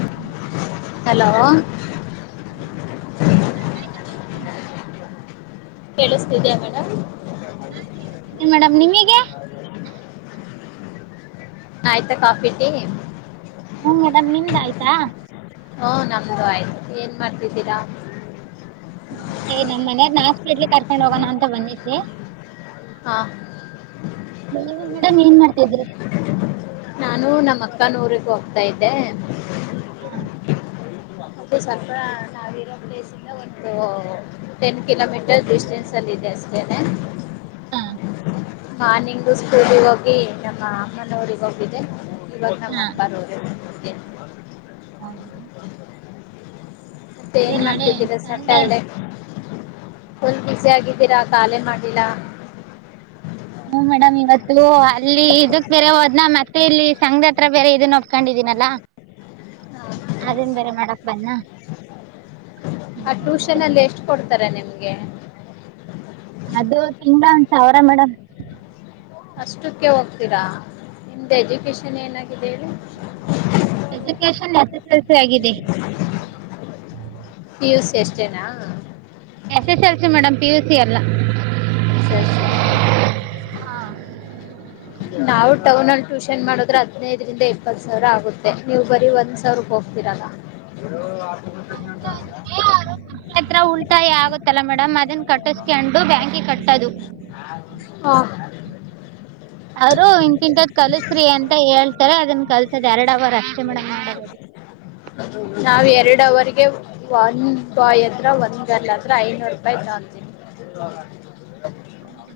[inaudible] [unintelligible] Hello. Hello ಆಯ್ madam ಆಯ್ತ coffee. ಕೇಳಿಸ್ತಿದೀಯಾ ಮೇಡಮ್ ಏನ್ ಮೇಡಮ್ ನಿಮಗೇ. ಆಯ್ತಾ ಕಾಫಿ ಟಿ. ಹ್ಮ ಮೇಡಮ್ ನಿಮ್ದ ಆಯ್ತಾ. ಹು ನಮ್ದು ಆಯ್ತು ಏನ್ ಮಾಡ್ತಿದ್ದೀರಾ. ನಮ್ಮ ಮನೆಯಾರ್ ನ ಹಾಸ್ಪಿಟ್ಲ್ ಕರ್ಕೊಂಡ್ ಹೋಗೋಣ ಅಂತ ಬಂದಿದ್ದೆ. ಹಾ ನೀವು ಮೇಡಮ್ ಏನ್ ಮಾಡ್ತಿದ್ರಿ. ನಾನು ನಮ್ಮ ಅಕ್ಕನ್ ಊರಿಗ್ ಹೋಗ್ತಾ ಇದ್ದೆ. ಹಾಂ ಮತ್ತು ಸ್ವಲ್ಪ ನಾವಿರೋ ಪ್ಲೇಸ್ ಇಂದ ಒಂದ್ ಓ ಟೆನ್ ಕಿಲೋಮೀಟರ್ ಡಿಸ್ಟೆನ್ಸ್ ಅಲ್ಲಿ ಇದೆ ಅಷ್ಟೇನೆ. ಹಾ ಮಾರ್ನಿಂಗು ಸ್ಕೂಲ್ಗ ಹೋಗಿ ನಮ್ಮ ಅಮ್ಮನವ್ರಗ್ ಹೋಗಿದ್ದೆ ಇವಾಗ ನಮ್ಮ್ ಹಾಂ ಅಪ್ಪಾರ ಊರ್ [unintelligible] [unintelligible] ತ್ತೆ ಅದೇ ಏನ್ ನಾಳೆ ಮಾಡ್ತಿದ್ದೀರ ಸಂಡೇ ಸ್ಯಾಟರ್ಡೆ. ಫುಲ್ ಬಿಸಿ ಆಗಿದ್ದೀರಾ ಕಾಲೆ ಮಾಡಿಲ್ಲ. ಹ್ಮ್ ಮೇಡಮ್ ಇವತ್ [unintelligible] ಅಲ್ಲಿ ಇದಕ್ ಬೇರೆ ಹೋದ್ನ ಮತ್ತೆ ಇಲ್ಲಿ ಸಂಘದ ಹತ್ರ ಬೇರೆ ಇದನ್ನ ಒಪ್ಕೊಂಡಿದೀನಲ್ಲಾ. ಹ ಅದನ್ ಬೇರೆ ಮಾಡಕ್ ಬನ್ನ. ಹ್ಮ ಹೌದು. [unintelligible] ಎಷ್ಟು ಕೊಡ್ತಾರೆ ನಿಮ್ [unintelligible] ಅದು ತಿಂಗಳ ಒಂದ ಸಾವಿರ ಮೇಡಮ್ ಅಷ್ಟಕ್ಕೆ ಹೋಗ್ತೀರಾ ನಿಮ್ದು ಎಜುಕಷನ್ ಏನಾಗಿದೆ ಹೇಳಿ. Education S S L C ಆಗಿದೆ. ಪಿಯುಸಿ ಎಷ್ಟೇನಾ. S S L C madam P UC ಅಲ್ಲಾ. ಎಸ್ ಎಲ್ ಸಿ ನ. [inaudible] ನಾವು ಟೌನ್ ಅಲ್ಲಿ ಟ್ಯೂಷನ್ ಮಾಡೋದ್ರೆ ಹದ್ನೈದರಿಂದ ಇಪ್ಪತ್ ಸಾವಿರ ಆಗುತ್ತೆ ನೀವು ಬರಿ ಒಂದ್ ಸಾವಿರಕ್ ಹೋಗ್ ತಿರಲ. [unintelligible] [unintelligible] ಮಕಳ್ ಹತ್ರ ಉಳ್ತಾಯ ಆಗತ್ತಲ್ಲ ಮೇಡಮ್ ಅದನ್ ಕಟ್ಟಸ್ಕಂಡು ಬ್ಯಾಂಕಿಗೆ ಕಟ್ಟದು. ಹಾ ಅವ್ರು ಇಂತಿಂತದ್ ಕಲ್ಸ್ರಿ ಅಂತ ಹೇಳ್ತಾರೆ ಅದನ್ ಕಲ್ಸೋದ್ ಎರಡ್ ಅವರ್ ಅಷ್ಟೇ ಮೇಡಮ್. [unintelligible] ನಾವ್ ಎರಡುವರಿಗೆ ಒಂದ್ ಬಾಯ್ ಹತ್ರ ಒಂದ್ ಗರ್ಲ್ ಹತ್ರ ಐನೂರು ರೂಪಾಯಿ ತುಗೊಂತೀನಿ [inaudible] ಹೌದಾ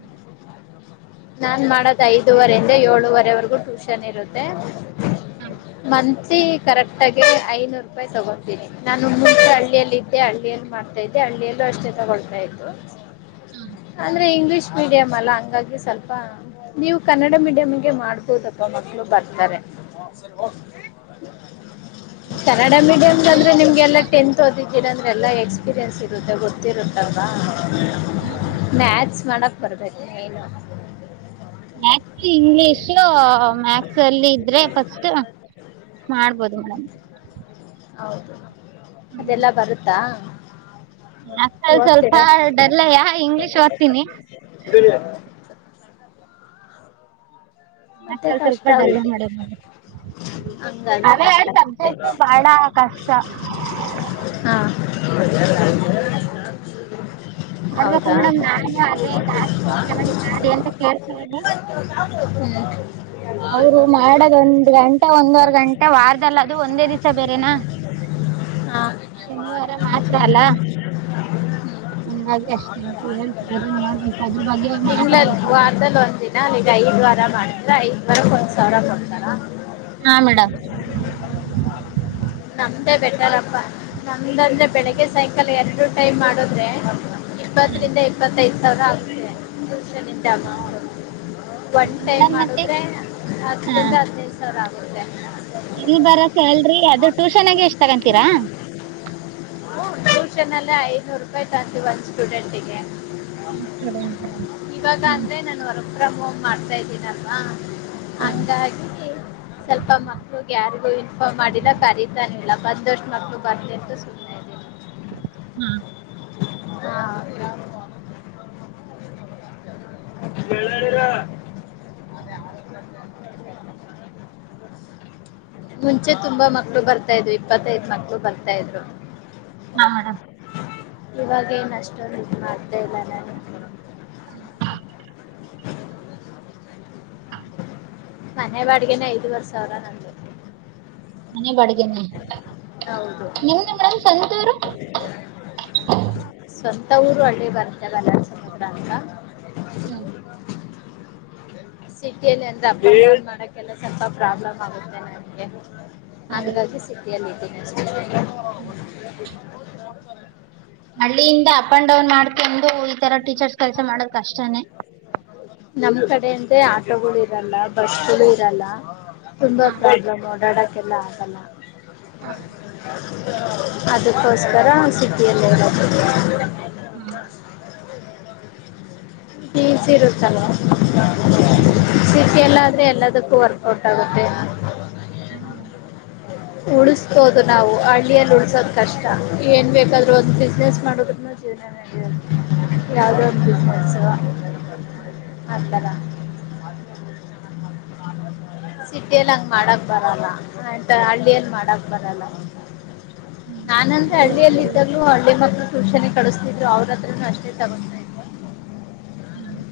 ನಾನ್ ಮಾಡೋದ ಐದೂುವರೆಿಂದ ಏಳುವರೆವರೆಗೂ ಟ್ಯೂಷನ್ ಇರುತ್ತೆ ಮಂತ್ಲಿ ಕರೆಕ್ಟ್ಗ ಐನೂರು ರೂಪಾಯಿ ತುಗೋತೀನಿ ನಾನು ಮುಂಚೆ ಹಳ್ಳಿಯಲ್ಲಿ ಇದ್ದೆ ಹಳ್ಳಿಯಲ್ಲಿ ಮಾಡ್ತಾ ಇದ್ದೆ ಹಳ್ಳಿಯಲ್ಲೂ ಅಷ್ಟೇ ತಗೊಳ್ತಾ ಇತ್ತು ಅಂದ್ರೆ ಇಂಗ್ಲಿಷ್ ಮೀಡಿಯಂ ಅಲ್ಲ ಹಂಗಾಗಿ ಸ್ವಲ್ಪ ನೀವು ಕನ್ನಡ ಮೀಡಿಯಂಗೆ ಮಾಡ್ಬೋದಪ್ಪ ಮಕ್ಕಳು ಬರ್ತಾರೆ ಕನ್ನಡ ಮೀಡಿಯಂ ಅಂದ್ರೆ ನಿಮ್ಗೆಲ್ಲ ಟೆಂತ್ ಟೆಂತ ಓದಿದ್ದೀರಾ ಅಂದ್ರೆಲ್ಲಾ ಎಕ್ಸ್ಪೀರಿಯನ್ಸ್ ಇರುತ್ತೆ ಗೊತ್ತಿರುತ್ತಲ್ ಹ್ಮ್ ಮ್ಯಾಥ್ಸ್ ಮಾಡಕ್ಕ ಬರ್ಬೇಕು ಏನು ಮ್ಯಾಥ್ಸ್ ಇಂಗ್ಲಿಷ್ ಮ್ಯಾಥ್ಸ್ ಅಲ್ಲಿ ಇದ್ರೆ ಫಸ್ಟ್ ಮಾಡ್ಬೋದು ಮೇಡಮ್ ಹೌದು ಅದೆಲ್ಲ ಬರುತ್ತಾ ಮ್ಯಾಥ್ಸ್ ಅಲ್ಲಿ ಸ್ವಲ್ಪ ಓದ್ತೀರಾ ಡಲ್ಲ ಇಂಗ್ಲಿಷ ಓದ್ತನಿ [unintelligible] ಮ್ಯಾಥ್ಸ್ ಮತ್ತೆ ಅಲ್ಲಿ ಕಷ್ಟ ಸ್ವಲ್ಪ ಡಲ್ಲೆ ಆಗುತ್ತೆ ಮೇಡಮ್ ಹಂಗಾಗಿ ಅದೇ ಕಷ್ಟ ಆಗುತ್ತೆ ಸಬ್ಜೆಕ್ಟ್ ಬಾಳ ಕಷ್ಟ ಹಾ ನೋಡ್ಬೇಕು ಹೌದಾ ಮೇಡಮ್ ನಾನು ಅದೇ ಜಾಸ್ತಿ ಪೇಮೆಂಟ್ ಮಾಡಿ ಅಂತ ಹ್ಮ್ ಅವರು ಮಾಡದೊಂದ್ ಗಂಟೆ ಒಂದವರ್ ಗಂಟೆ ವಾರದಲ್ಲ ಅದು ಒಂದೇ ದಿವಸ ಬೇರೆನಾ ಹಾ ಶನಿವಾರ ಮಾತ್ರ ಅಲ್ಲ ಹ್ಮ್ ಅದ ಅಷ್ಟೇ ಹೇಳ್ತಿದ್ದಾರೆ ನೋಡ್ಬೇಕ ಅದರ ಬಗ್ಗೆ ಮಾತಾಡ್ಬೇಕು ಮೇಡಮ್ ವಾರದಲ್ಲಿ ಒಂದ ದಿನ ಅಲ್ಲಿಗೆ ಐದ್ ವಾರ ಮಾಡಿದ್ರ ಐದ್ ವಾರಕ್ ಒಂದ್ ಸಾವಿರ ಕೊಡ್ತಾರ ಹಾ ಮೇಡಮ್ ನಮ್ದೇ ಬೆಟರ್ಪ್ಪಾ ನಮ್ದ ಅಂದ್ರೆ ಬೆಳಿಗ್ಗೆ ಸಾಯಂಕಾಲ ಎರಡು ಟೈಮ್ ಮಾಡುದ್ರೆ ಇಪ್ಪತ್ತರಿಂದ ಇಪ್ಪತ್ತೈದ ಸಾವಿರ ಆಗುತ್ತೆ ಟ್ಯೂಷನ್ ಇಂದ ಹ ಒನ್ ಟೈಮ್ ಮೇಡಮ್ ಮತ್ತೆ ಮಾಡುದ್ರೆ ಹಾ ಹತ್ತರಿಂದ ಹದ್ನೈದು ಸಾವಿರ ಆಗುತ್ತೆ ಇಲ್ಲಿ ಬ್ಯಾರೆ ಸ್ಯಾಲ್ರಿ ಅದ ಟ್ಯೂಷನ್ ಆಗ ಎಷ್ಟ ತಗೊಂತೀರಾ ಹೂ ಟ್ಯೂಷನ್ ಅಲ್ಲೇ ಐದನೂರು ರೂಪಾಯಿ ತುಗೊತೀವಿ ಒಂದ್ ಸ್ಟೂಡೆಂಟಗೆ ಇವಾಗ ಅಂದ್ರೆ ನಾನು ಹೊರ ಹೊರಗ ಹೋಗಿ ಮಾಡ್ತಾ ಇದ್ದೀನಲ್ವಾ ಹ್ಮ್ ಹಂಗಾಗಿ ಸ್ವಲ್ಪ ಮಕ್ಳಿಗೆ ಯಾರಿಗು ಇನ್ಫಾರ್ಮ್ ಮಾಡಿಲ್ಲ ಕರೀತಾನ ಇಲ್ಲ ಬಂದಷ್ಟು ಮಕ್ಳು ಬರ್ತಿಂತು ಸುಮ್ನೆ ಹ್ಮ ಹಾ [unintelligible] ಮುಂಚೆ ತುಂಬಾ ಮಕ್ಳು ಬರ್ತಾ ಇದ್ರು ಇಪ್ಪತ್ತೈದ ಮಕ್ಳು ಬರ್ತಾ ಇದ್ರು ಹಾ ಮೇಡಮ್ ಇವಾಗೇನ್ ಅಷ್ಟೊಂದು ಇದ ಮಾಡ್ತ ಇಲ್ಲ ನಾನು ಹ ಮನೆ ಬಾಡಿಗೆನೆ ಐದುವರೆ ಸಾವಿರ ನಂದು ಮನೆ ಬಾಡಿಗೆ ಹೌದು [inaudible] ನಿಮ್ದ ಮಡಮ್ ಸಂತೂರು ಸ್ವಂತ ಊರು ಹಳ್ಳಿ ಬರ್ತ್ತೆ [unintelligible] ಅಂತ ಹ್ಮ್ ಸಿಟಿಯಲ್ಲಿ ಅಂದ್ರೆ ಅಪ್ ಅಂಡ್ ಡೌನ್ ಮಾಡಕ್ಕೆಲ್ಲ ಸ್ವಲ್ಪ ಪ್ರಾಬ್ಲಮ್ ಆಗುತ್ತೆ ನನ್ಗೆ ಹಂಗಾಗಿ ಸಿಟಿ ಅಲ್ಲಿ ಇದ್ದೀನಿ [unintelligible] ಹ್ಮ [inaudible] ಹಳ್ಳಿಯಿಂದ ಅಪ್ ಅಂಡ್ ಡೌನ್ ಮಾಡ್ಕೊಂಡು ಈ ತರ ಟೀಚರ್ಸ್ ಕೆಲಸ ಮಾಡಕ್ ಕಷ್ಟನೇ ನಮ್ ಕಡೆ ಅಂದ್ರೆ ಆಟೋಗಳು ಇರಲ್ಲ ಬಸ್ಗಳು ಇರಲ್ಲ ತುಂಬಾ ಹಾ ಪ್ರಾಬ್ಲಮ್ ಓಡಾಡೋಕೆಲ್ಲ ಆಗಲ್ಲ ಹಾ ಅದಕ್ಕೋಸ್ಕರ ಸಿಟಿಯಲ್ಲಿ ಇರೋದು ಹ್ಮ್ [unintelligible] ಇರುತ್ತಲ್ವಾ ಸಿಟಿ ಯಲ್ಲಾದರೆ ಎಲ್ಲದಕ್ಕೂ ವರ್ಕೌಟ್ ಆಗುತ್ತೆ ಹ್ಮ್ ಉಳು ಹೋದು ನಾವು ಹಳ್ಳಿಯಲ್ಲಿ ಉಳಿಸುವುದು ಕಷ್ಟ ಏನ್ ಬೇಕಾದ್ರೂ ಒಂದ ಬಿಸ್ನೆಸ್ ಮಾಡೋದ [inaudible] [inaudible] ಯಾವುದೋ ಒಂದು ಬಿಸ್ನೆಲ್ಸು [unintelligible] [inaudible] ಸಿಟಿಯಲ್ಲಿ ಹಂಗ್ ಮಾಡಕ್ ಬರಲ್ಲ ಅಂತ ಹಳ್ಳಿಯಲ್ಲಿ ಮಾಡಕ್ ಬರಲ್ಲ ನಾನಂದ್ರೆ ಹಳ್ಳಿಯಲ್ಲಿ ಇದ್ದಾಗ್ಲೂ ಹಳ್ಳಿ ಮಕ್ ಟ್ಯೂಷನ್ ಗೆ ಕಳಿಸ್ತಿದ್ರು ಅವ್ರತ್ರನು ಅಷ್ಟೇ ತಗೊ ಹ್ಮ [inaudible]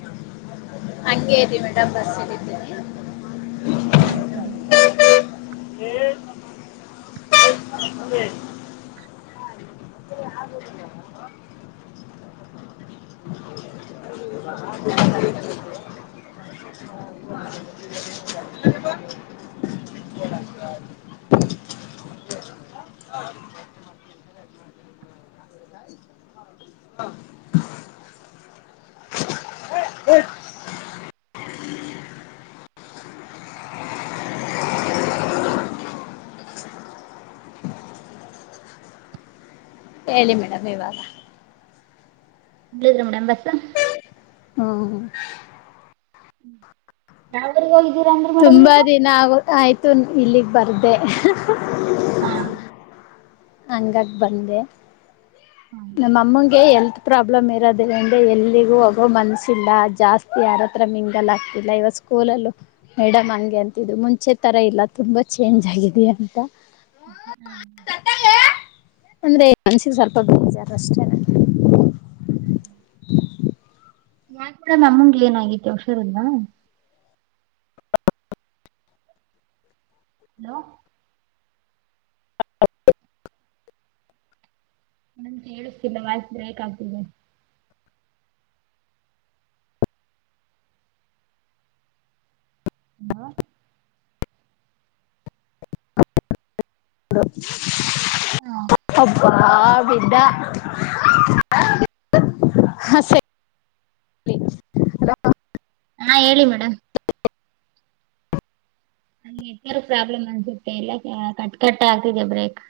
ಹಂಗೇರಿ ಮೇಡಮ್ ಬಸ್ ಇಳಿತೀನಿ ಹ್ಮ್ [unintelligible] [inaudible] [inaudible] [unintelligible] [unintelligible] ಹೇಳಿ ಮೇಡಮ್ ಇವಾಗ ಇಳಿದ್ರಾ ಮೇಡಮ್ ಬಸ ಹ್ಮ ಯಾವರಿಗ ಹೋಗಿದ್ದೀರಾ ಅಂದ್ರೆ ಮೇಡಮ್ ನೀವು ನಾವು ಆಯ್ತು ಇಲ್ಲಿಗ್ ಬರ್ದೆ [unintelligible] ಹಾ ಹಂಗಾಗ್ ಬಂದೆ ನಮ್ಮಮ್ಮಗೆ ಹೆಲ್ತ್ ಪ್ರಾಬ್ಲಮ್ ಇರೋದ್ರಿಂದ ಎಲ್ಲಿಗೂ ಹೋಗೋ ಮನ್ಸಿಲ್ಲ ಜಾಸ್ತಿ ಯಾರತ್ರ ಮಿಂಗಲ್ ಆಗ್ತಿಲ್ಲ ಇವಾಗ ಸ್ಕೂಲಲ್ಲೂ ಮೇಡಮ್ ಹಂಗೆ ಅಂತಿದ್ರು ಮುಂಚೆ ತರ ಇಲ್ಲ ತುಂಬಾ ಚೇಂಜ್ ಆಗಿದೆಯ ಅಂತ ಹ್ಮ್ [unintelligible] ಅಂದ್ರೆ ಮನ್ಸಿಗೆ ಸ್ವಲ್ಪ ಬೇಜಾರ ಅಷ್ಟೇನೇ [inaudible] [inaudible] [unintelligible] ನಮ್ಏನಾಗೈತಿ ಹುಷಾರಿಲ್ಲಾ ಹಲೋ [unintelligible] ನಂಗ್ ಕೇಳಿಸ್ತಿಲ್ಲ ವಾಯ್ಸ ಬ್ರೇಕ್ ಆಗ್ತಿದೆ. ಹಲೋ [unintelligible] [unintelligible] ಹಾ ಹೇಳಿ ಮೇಡಮ್? [unintelligible] ನೆಟ್ವರ್ಕ್ ಪ್ರಾಬ್ಲಮ್ ಅನ್ಸುತ್ತೆ ಎಲ್ಲಾ ಕಟ್ ಕಟ್ಟ ಆಗ್ತಿದೆ ಬ್ರೇಕ್.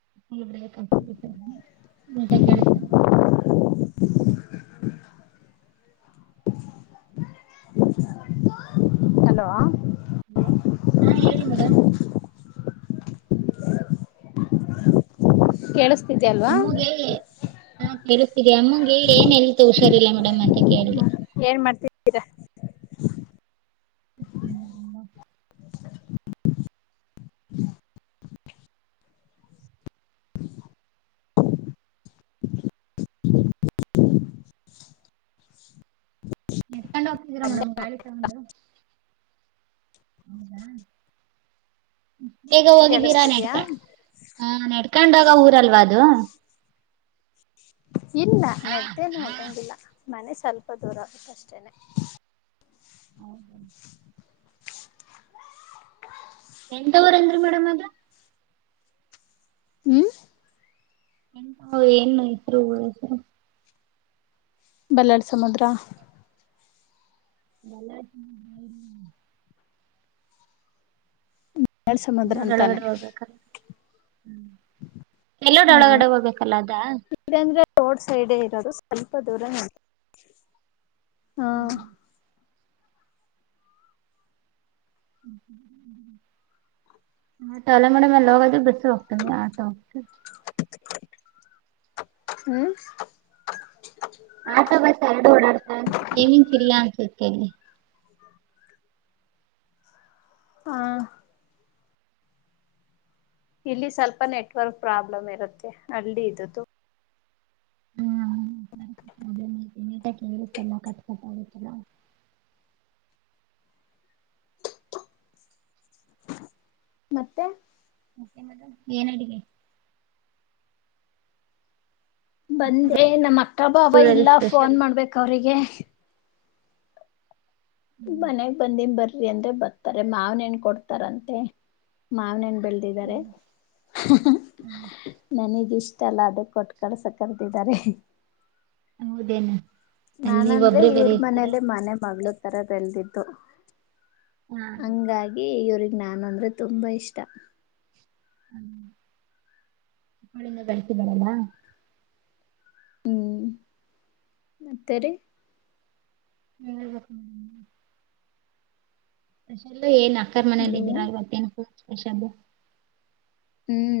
[unintelligible] ಹಲೋ ಹಲೋ ಹಾ ಹೇಳಿ ಮೇಡಮ್? ಕೇಳಿಸ್ತಿದೆ ಅಲ್ವಾ? ಹಾ ಕೇಳಿಸ್ತಿದೆ ಅಮ್ಮಂಗೆ ಏನ್ ಹೆಲ್ತ ಹುಷಾರಿಲ್ಲ ಮೇಡಮ್ ಅಂತ ಕೇಳ್ದೆ? ಏನ್ ಮಾಡ್ತೀ [unintelligible] [unintelligible] [inaudible] [inaudible] ನೆಡ್ಕೊಂಡು ಹೋಗ್ತಿದ್ದೀರಾ ಮೇಡಮ್ ಗಾಳಿ ಸೌಂಡ್? [unintelligible] ಇಸ್ಟ ಬೇಗ ಹೋಗಿದ್ದೀರಾ ಕೇಳಿಸ್ತಿದ್ಯಾ ನೆಡ್ಕೊಂಡ್ ಹ ನೆಡ್ಕೊಂಡೋಗ ಊರಲ್ವಾ ಅದು? ಇಲ್ಲ ನೆಡ್ದೇನ ಹೋಗಂಗಿಲ್ಲ ಮನೆ ಸ್ವಲ್ಪ ದೂರ ಆಗುತ್ತೆ ಅಷ್ಟೇನೆ. ಹೌದ? ಎಂತ ಊರ್ ಅಂದ್ರಿ ಮೇಡಮ್ ಅದು? ಹ್ಮ ಎಂತ ಏನು ಹೆಸರು ಊರ್ ಹೆಸರು? ಬಲ್ಲಾಳ್ ಸಮುದ್ರ. ಬಲ್ಲಾಳ್ ಸಮುದ್ರ [unintelligible] ಬಲ್ಲಾಳ್ ಸಮುದ್ರ [unintelligible] ಅಂತಾನೆ ಎಲ್ಲೋಡ್ ಹಾ ಒಳಗಡೆ ಹೋಗ್ಬೇಕಲ್ಲ ಅದಾ? [unintelligible] ರೋಡ್ ಸೈಡೇ ಇರೋದು ಸ್ವಲ್ಪ ದೂರ ನಡೀಬೇಕು. ಹಾ [unintelligible] ಬಸ್ಸು [unintelligible] ಆಟೋ [unintelligible] ಹ್ಮ ಆಟೋ ಬಸ್ ಎರಡು ಓಡಾಡ್ತ ಅಂದ್ರೆ ಟೈಮಿಂಗ್ [unintelligible] ಹಾ ಇಲ್ಲಿ ಸ್ವಲ್ಪ ನೆಟ್ವರ್ಕ್ ಪ್ರಾಬ್ಲಮ್ ಇರುತ್ತೆ. ಹಳ್ಳಿ ಇದ್ದುದ್ದು. ಈಗ ಕೇಳುತ್ತ ಮಾತಾಡ್ [unintelligible] ಮತ್ತೆ? ಮತ್ತೆ ಮೇಡಮ್ ಏನ್ ಅಡಗೆ? ಬಂದೆ ನಮ್ ಅಕ್ಕ ಭಾವ ಇಲ್ಲ ಫೋನ್ ಮಾಡ್ಬೇಕ್ ಅವ್ರಿಗೆ. ಮನೆಗ್ ಬಂದಿನ್ ಬರ್ರಿ ಅಂದ್ರೆ ಬರ್ತಾರೆ ಮಾವನ್ ಹಣ್ ಕೊಡ್ತಾರಂತೆ ಮಾವನ್ ಹಣ್ ಬೆಳ್ [unintelligible] ನನಗಿಷ್ಟ ಅಲ್ಲ ಅದಕ್ ಕೊಟ್ಟು ಕಳ್ಸೋಕಂತ್ ಇದಾರೆ. ಹೌದೆನು. ನಾನಂದ್ರೆ ಇವ್ರ್ ಮನೇಲಿ ಮನೆ ಮಗಳ ತರ ಬೆಳದಿದ್ದು. ಹಂಗಾಗಿ ಇವ್ರಗ್ ನಾನು ಅಂದ್ರೆ ತುಂಬಾ ಇಷ್ಟ. ಹ್ಮ ಅವಳಿಂದ ಬೆಳಸಿದ್ದಾಳಲ್ಲ. ಹ್ಮ್ ಮತ್ತೆ ರಿ. ಹೇಳ್ಬೇಕು. ಸ್ಪೆಷಲ್ ಏನ್ ಅಕ್ಕರ ಹಲೋ ಮನೇಲಿದ್ದೀರಾ ಇವತ್ತೇನ್ ಫುಲ್ ಸ್ಪೆಷಲ್ಲೂ. ಹ್ಮ್.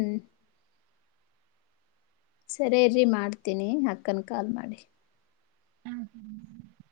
ಸರಿೇ ಇರಿ ಮಾಡ್ತೀನಿ ಅಕ್ಕನ ಕಾಲ್ ಮಾಡಿ. ಹ್ಮ್ಮ್.